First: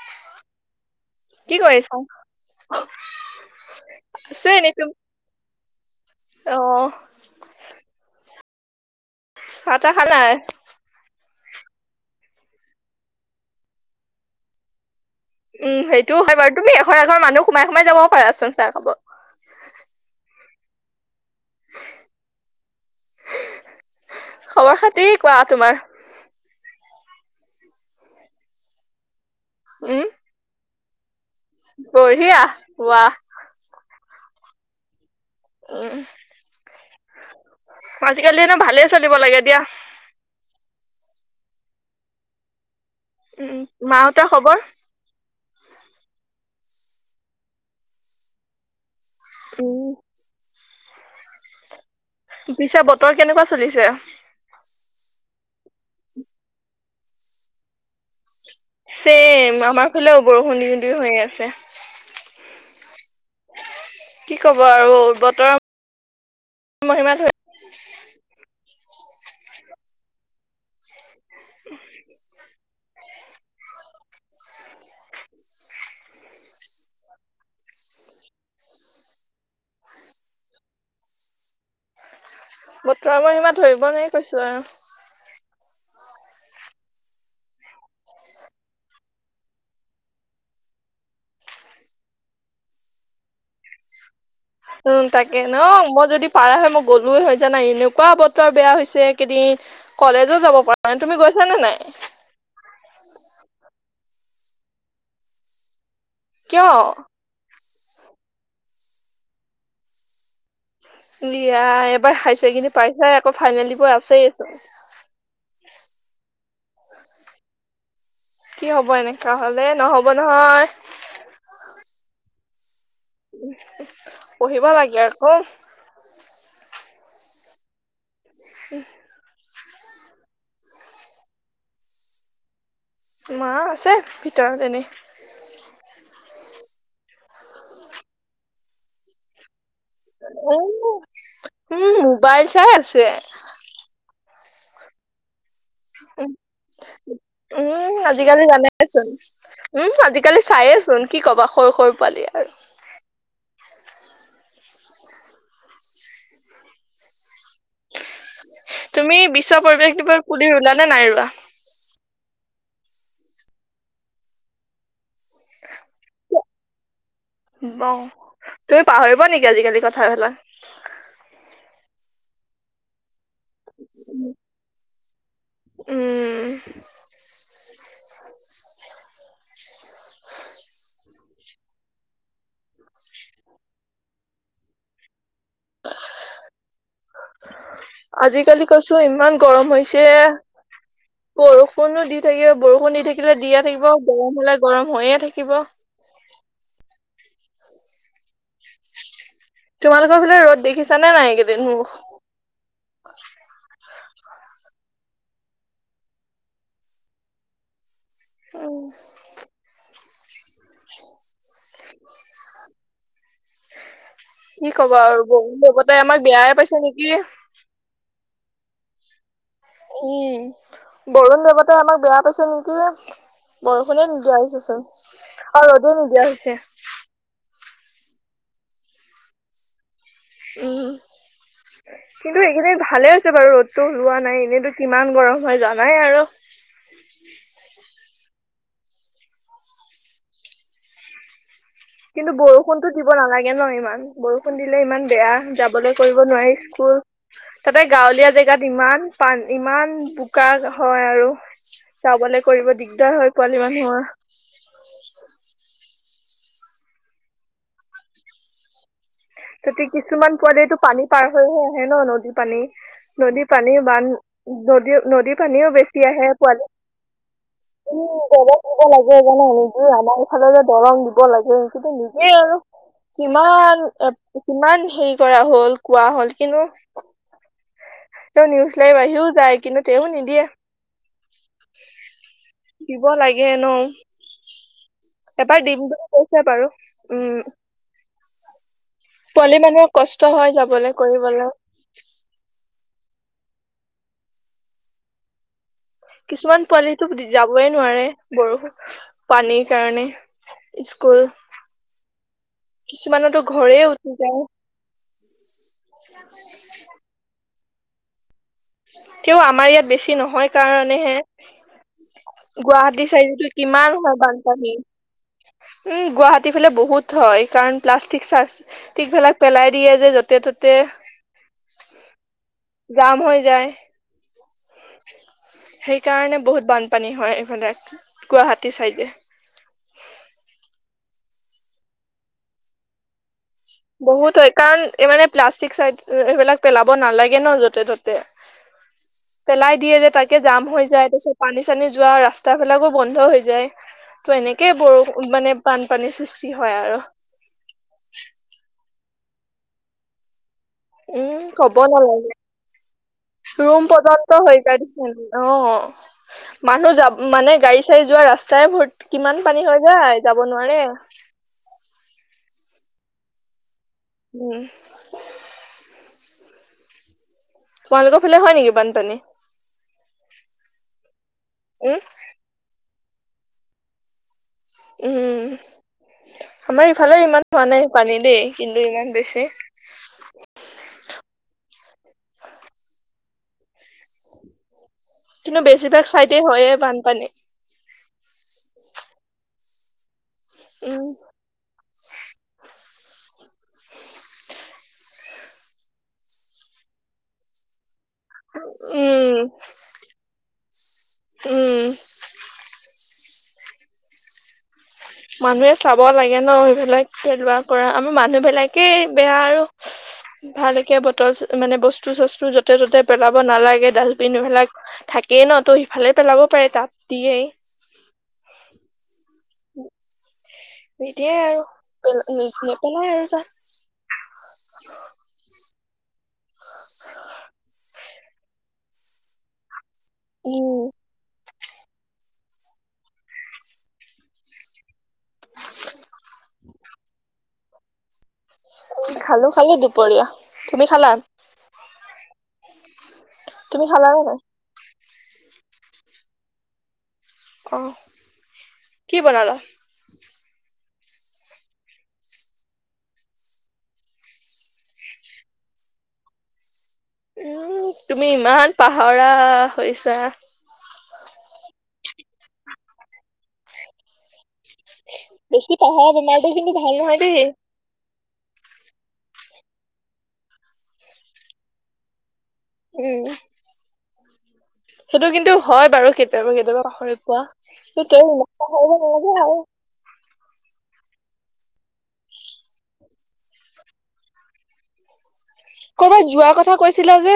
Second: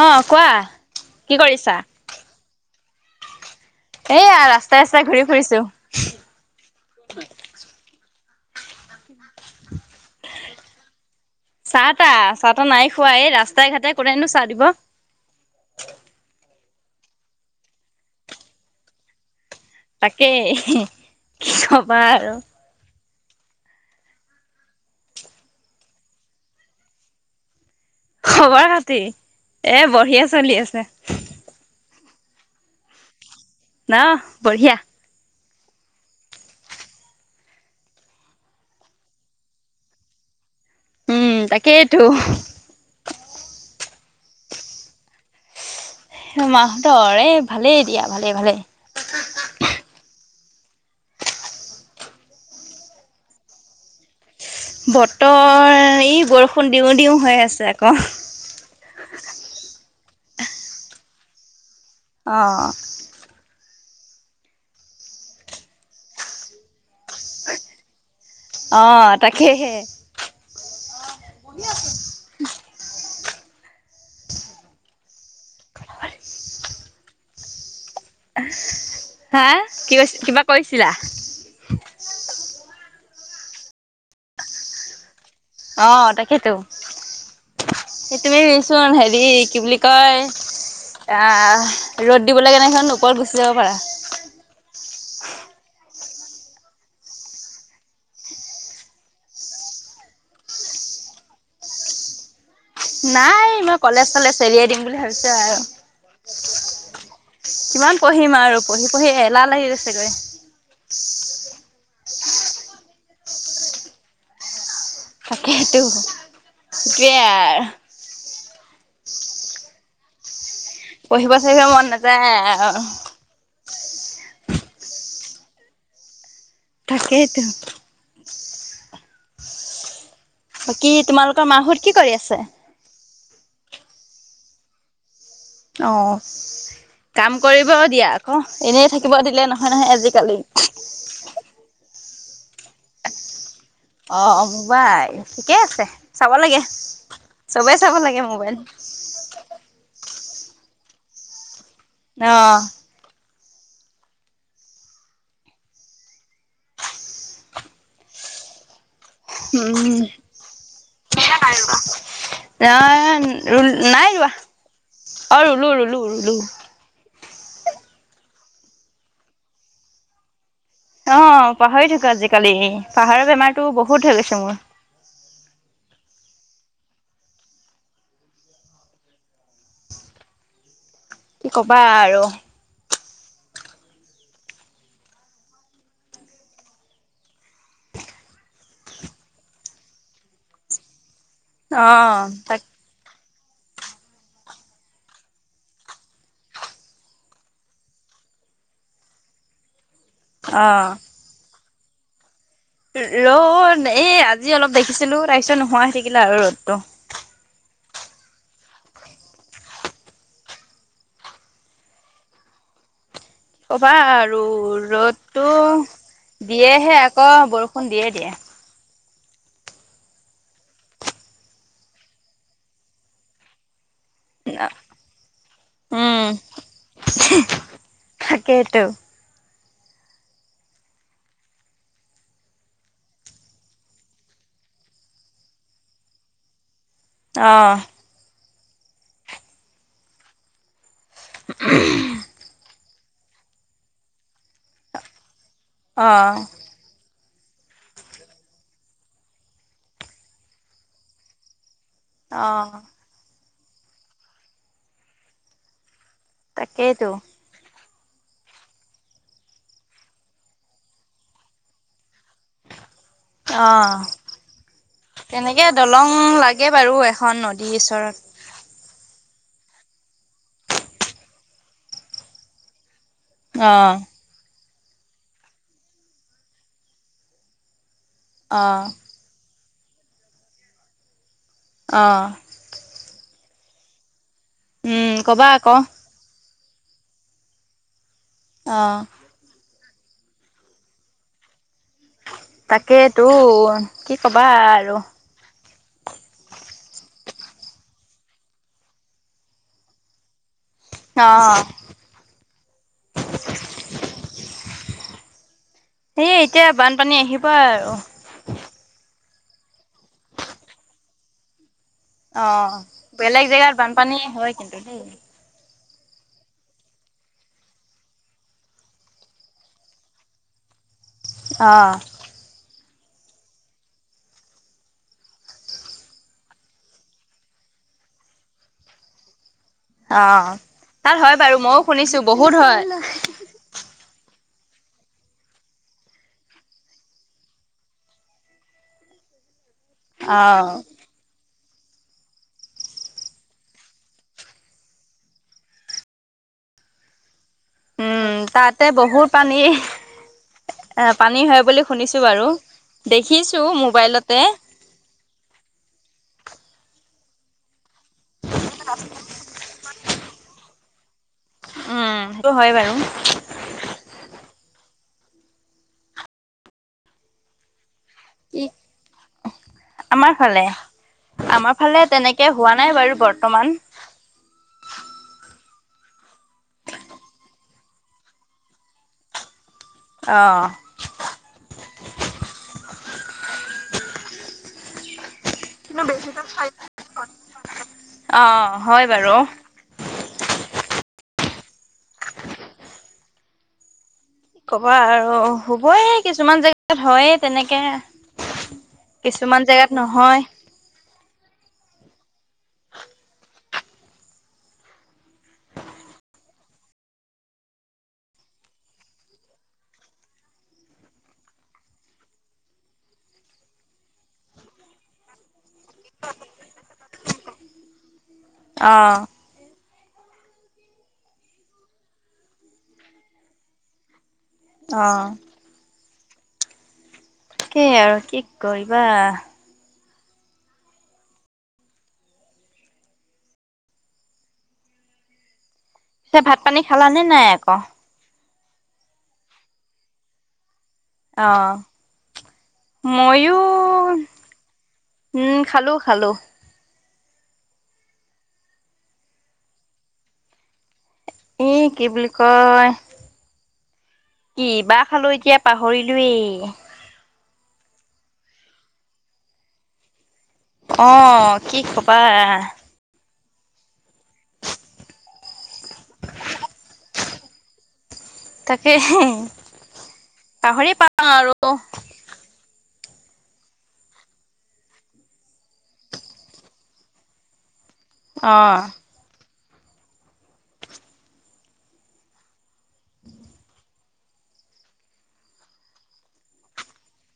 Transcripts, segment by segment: অহ কোৱা। কি কৰিছা? এয়া ৰাস্তাই ৰাস্তাই ঘূৰি ফুৰিছো। আহ [unintelligible] [unintelligible] চাহ-তা খালা। চাহ তাহ চাহ টা নাই খোৱা এই ৰাস্তা ঘাটে কোনেনো চাহ দিব। উম সেইটো হয় বাৰু তুমি এঘৰ এঘৰ মানুহ সোমাই সোমাই যাব পাৰা চোন চাহ খাব। তাকেই। কি কৱা আৰু। খৱৰ- খাতি কোৱা তোমাৰ? খবৰ-খাতি। এ উম, বঢ়িয়া চলি আছে। বঢ়িয়া ৱোৱা। ন বঢ়িয়া। উম আজিকালিনে ভালেই চলিব লাগে দিয়া। উম তাকেইটো। উম মাহঁতৰ খৱৰ? মাহতৰ এ ভালেই দিয়া ভালে- ভালে। উম, পিছে বতৰ কেনেকুৱা চলিছে। বতৰ ই বৰষুণ দিওঁ-দিওঁ। হৈ আছে আকৌ। ছেম আমাৰ ফালেও বৰষুণ দিওঁ- দিওঁ হৈ আছে। অঁ। কি ক'ব আৰু বতৰৰ মহিমা ধৰি অঁ তাকেহে। হা কি কৈচ কিবা কৈছিলা। বতৰৰ মহিমা ধৰিব নোৱাৰি কৈছো আৰু। অঁ তাকেইতো সেইটোৱেচোন হেৰি কি বুলি কয় আহ ৰ'দ দিবলৈ ওপৰত গুচি যাব পাৰা। উম, তাক কে ন মই যদি পাৰা হয় মই গ'লো হয় জানা এনেকুৱা বতৰ বেয়া হৈছে কেইদিন কলেজো যাব পৰা নাই তুমি গৈচা নে নাই। নাই মই কলেজ ফালে চেলিয়াই দিম বুলি ভাবিচো আৰু। কিয়। পঢ়ি-পঢ়ি এলাহ লাগি গৈছেগৈ। লিয়া এপ এবাৰ হাইচেকেনদাৰি পাইছাহে আকৌ ফাইনেল দিব আছেই চোন। তাকেইতো, সেইটোয়ে আৰ। কি হ'ব এনেকা হ'লে নহ'ব নহয়। পঢ়িব চ়হিব মন নাযায়। অঁ। পঢ়িব লাগে আকৌ। তাকেইতো। [inaudible] বাকী তোমালোকৰ মাহত কি কৰি আছে। মা আছে ভিতৰত এনেই। অঁ। [inaudible] কাম কৰিব দিয়া আকৌ। এনেই থাকিব দিলে ন এই, উম। মবাইল চাই আছে। অ'-অ', মোবাইল ঠিকে আছে। উ, চাব লাগে চবেই চাব উম', লাগে আজিকালি মোবাইল জানেচোন উম আজ। কালি চায়েচোন কি ক'বা সৰু খৰু পালি অ আৰু [unintelligible] [unintelligible] তুমি বিশ্ব পৰিৱেশ উম দিব কুুলিি ওলানে নাই ৰোৱা? এ নাই ৰোৱা, অ, ৰুলো ৰুলো ৰুলো। ব তুমি পাহৰিবা নেকি আজিকালি কথাাবেলাক। অ। পাহৰি থাকো আজিকালি পাহাৰত বেমাৰতো বহুত হৈ গৈছে মোৰ। উম। কি কবা আৰু আজিকালি কৈছো ইমান গৰম হৈছে। অ বৰষুণো দি থাকে, তাক বৰষুণ দি থাকে। কিতেদিয়া থাকিব গৰম হলে গৰম হৈয়ে থাকিব। তোমালোকৰ ফালে ৰদ দেখিচা নে নাই ককেইদিন? লত এই আজি অলপ দেখিছিলো তাৰপিছত নোহোৱা হৈ থাকিলে আৰু ৰদটো। অ। অভাৰৰ। আৰু কি ক'বা আৰু বৰুণ দেৱতাই আমাক ৰ'দটো বেয়াই পাইছে দিয়েহে নেকি আকৌ বৰষুণ দিয়ে দিয়ে। উম, বৰুণ দেৱতাই আমাক বেয়া পাইছে নেকি? বৰ খোনে নিদিয়া হৈছে চব আৰু ৰ'দ নিদিয়া হৈছে। থাকেই টো। উম, কিন্তু একেদিন ভালে আ হৈছে বাৰু ৰ'দতটো লোৱা নাই এনেইতো কিমান গৰম হয় জানাই আৰু। অহ। [unintelligible] কিন্তু বৰষুণতো দিব নালাগে ন ইমান বৰষুণ দিলে ইমান বেয়া। যাবলৈ অ কৰিব নোৱাৰি স্কুল। তাতে গাঁৱলীয়া জেগাত ইমান পান ইমান বোকা হয়, আৰু চাবলে অ কৰিব দিগদাৰ হয়। পোৱালি মানুহোৱা তাকেইতো তাতিতে কিছুমান পোৱালিটো পানী পাৰ হৈহে আহে ন নদীত পানী নদীৰ অ পানীও বান নদ নদীৰ তেনেকে পানীও বেছি দলং আহে লাগে পোৱালি বাৰু এখন নদীৰ ওচৰত উল লে [unintelligible] জানে নিজে আমাৰ ইফালে যে দৰং দিব লাগে কিন্তু নিজে আৰু অ কিমান কিমান হেৰি কৰা হল কোৱা হল কিন্তু তেওঁ নিউজ লাই অ আহিও যায় কিন্তু তেওঁনিদিয়ে অ দিব লাগে উম ন কবা এবাৰ আকৌ দিম বুলি কৈছে বাৰু উম অ পোৱালি মানুহৰ কষ্ট হয় যাবলৈ কৰিবলৈ তাকেই তো কি কবা আৰু কিছুমান পোৱালিটো যাবই নোৱাৰে বৰষুণ পানীৰ কাৰণে স্কুল কিছুমানতো ঘৰে উতি যায় সেয় এতিয়া বানপানী আহিব ওপাৰ কও আমাৰ ইয়াত বেছি নহয় কাৰণেহে অ গুৱাহাটী বেলেগ চাইডতো জেগাত কিমান বানপানী হয় কিন্তু সেই গুৱাহাটী ফালে বহুত হয় কাৰণ প্লাষ্টিক চাচটিক বিলাক পেলাই দিয়ে য'তে ততে অঁ জাম হৈ যায় সেইকাৰণে বহুত বানপানী হয় এইফালে গুৱাহাটী চাইডে অ তাত হয় বাৰু মইও শুনিছো বহুত হয় বহুত হয় কাৰণ এই মানে প্লাষ্টিক চাই এইবিলাক পেলাব নালাগে ন য'তে ত'তে পেলাই দিয় যে তাকে জাম হৈ যায় তাছত পানী পানি চানি যোৱা ৰাস্তাাবিলাকো বন্ধ হৈ যায় ত' এনেকেই বৰষুণ মানে বানপানীৰ সৃষ্টি হয় আৰু উ তাতে বহুত পানী [inaudible] উম পানী হয় কব বুলি শুনিছো বাৰু দেখিছো নালাগে ৰুম পৰ্যন্ত মোবাইলতে হৈজাই অ মানুহ যাব মানে গাড়ী চা়ৰি যোৱা ৰাস্তাই ভ কিমান পানী হৈ যায় যাব নোৱাৰে উ সটো হয় বাৰু উম [unintelligible] তোমালোকৰ ফালে হয় কি নেকি বানপানী আমাৰ ফালে আমাৰ উম ফালে তেনেকে হোৱা নাই বাৰু বৰ্তমান উম, আমাৰ ইফালে ইমান হোৱা নাই পানী দেই কিন্তু ইমান বেছি হয়। [inaudible] কিন্তু বেছিভাগ চাইডে হয়য়ে বানপানী। অহ', হয় বাৰু। উম, ক'বা আৰু হ'বই কিছুমান জেগাত হয় তেনেকে। কিছুমান জেগাত নহয় উম-উম। মানুহে চাব লাগে ন সবিলাক খেলুৱা কৰা আমি মানুহ বিলাকেই বেয়া আৰু ভালকে বটল মানে বস্তু চস্তু যতে ত'তে পেলাব নালাগে ডালপিন এইবিলাক থাকেই ন ত ভালে পেলাব পাৰে তাত দিয়েই। অহ', এতিয়াই আৰু পেল নেপেলাই আৰু যাহ। অহ ', [unintelligible] তাকেই আৰু কি কৰিবা। উম, [inaudible] পিছে ভাত পানী খালা নে নাই আকৌ? খালো- খালো দুপৰীয়া। তুমি খালা? অ ময়ো তুমি খালা লে নাই? উম, খালো - খালো। অহ ', কি বনালা? উম, কি বুলি কয় কি বা খালো এতিয়া পাহৰিলোয়েই। উম, তুমি ইমান পাহৰা হৈছা। অহ ', কি কবা। বেছি পাহাৰ বেমাৰটো কিন্তু ভাল নহয় দেই। তাকে পাহৰি পাওঁ আৰু উম সেইটো কিন্তু হয় বাৰু কেতিয়াবা - কেতিয়াবা পাহৰি পোৱা। সতি অ নালাগে আৰু [unintelligible] কৰ'বাত যোৱাৰ কথা কৈছিল যে।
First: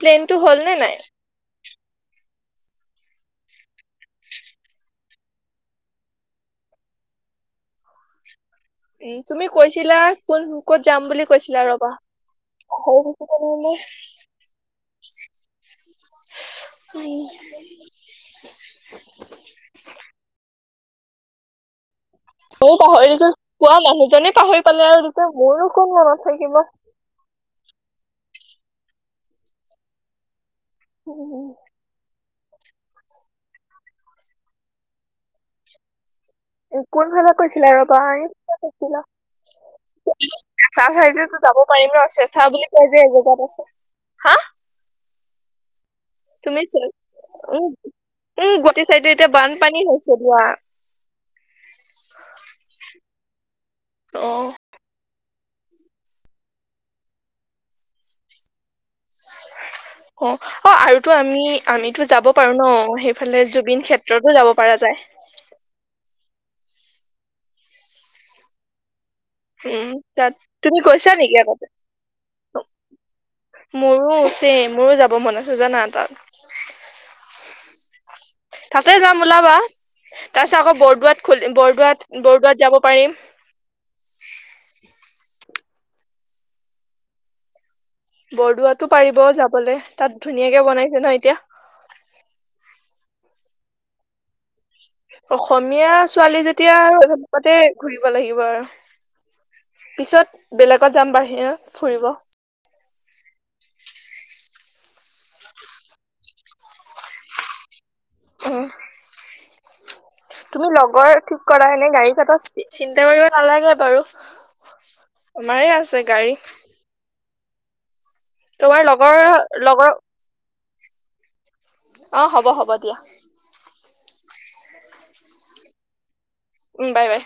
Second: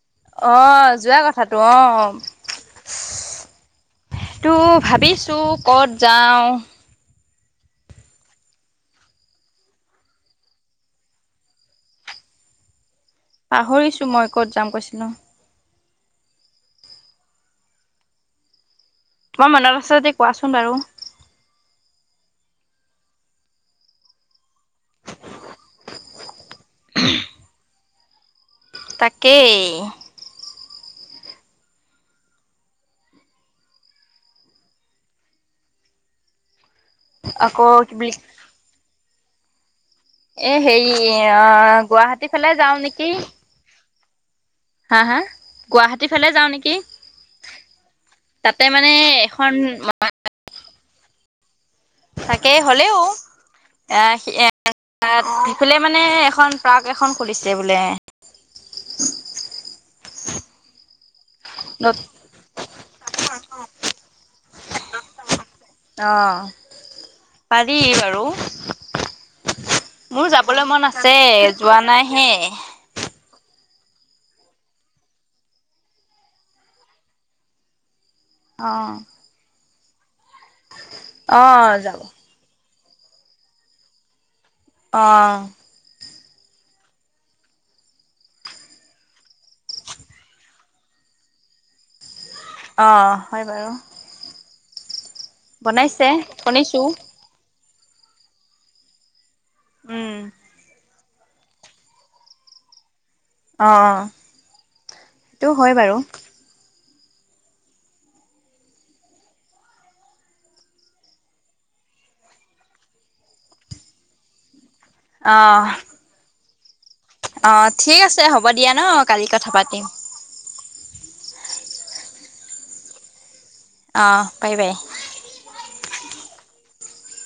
প্লেনটো হ'ল নে অহ নাই? ', যোৱা কথা অহ ', তো ভাবিছোঁ ক'ত যাওঁ। উম, তুমি কৈছিলা কোন ক'ত যাম বুলি কৈছিলা ৰবা সৰু পাহৰিছো মই ক'ত যাম কৈছো। ন উম, তোমাৰ মনত আছে যদি কোৱাচোন বাৰু। ময়ও পাহৰিছো পুৱা মানুহ জনে পাহৰি পেলালে আৰু [unintelligible] মোৰো কোন মনত থাকিব। তাকেই। উম। কোনফালে আকৌ কৈছিলা কি ৰবা বুলি এই ক কৈছিলা এ ভাল হেৰি হয়চে জদি অ যাব পাৰিম ন গুৱাহাটী চেচা ফালে বুলি যাওঁ কয় যে নেকি এজেগাত আছে। হা হা হা গুৱাহাটী ফালে যাওঁ তুমি নেকি উম উম তাতে গটি মানে চাইডে এতিয়া এখন বানপানী হৈছে দিয়া। তাকে হ'লেও। অ', [unintelligible] ফালে মানে এখন পাৰ্ক এখন খুলিছে বোলে। অ', আৰু তো আমি নত আমিতো যাব পাৰো ন সেইফালে জুবিন ক্ষেত্ৰতো যাব পাৰোঁ পৰা যায়। অঁ পাৰি বাৰু। উম, মোৰ তাত যাবলৈ তুমি মন গৈছা আছে নেকি আগতে? যোৱা নাই হে। মোৰো চেম মোৰো যাব মন আছে জানা তাত। অ তাতে যাম ওলাবা। [inaudible] তাৰপাছত আকৌ বৰদোৱাত খু অ যাব বৰদোৱাত বৰদোৱাত যাব পাৰিম। অ'। বৰদোৱাতো পাৰিব যাবলৈ তাত ধুনীয়াকে বনাইছে ন এতিয়া। অঁ হয় বাৰু। অসমীয়া বনাইছে ছোৱালী যেতিয়া শুনিছো আৰু তাতে ঘুৰিব লাগিব আৰু। উম পিছত বেলেগ কত যাম বাহিৰত ফুৰিব। অঁ সেইটো হয় বাৰু। উম, তুমি লগৰ ঠিক কৰা হেনে গাড়ী কথা চিন্তা কৰিব নালাগে বাৰু। আমাৰে আছে গাড়ী। অঁ ঠিক আছে। ছে হ'ব দিয়া ন তোমাৰ লগৰ কালি কথা পাতিম। অঁ, হ'ব-হ'ব দিয়া। অঁ বাই-বাই। উ বাই বাই।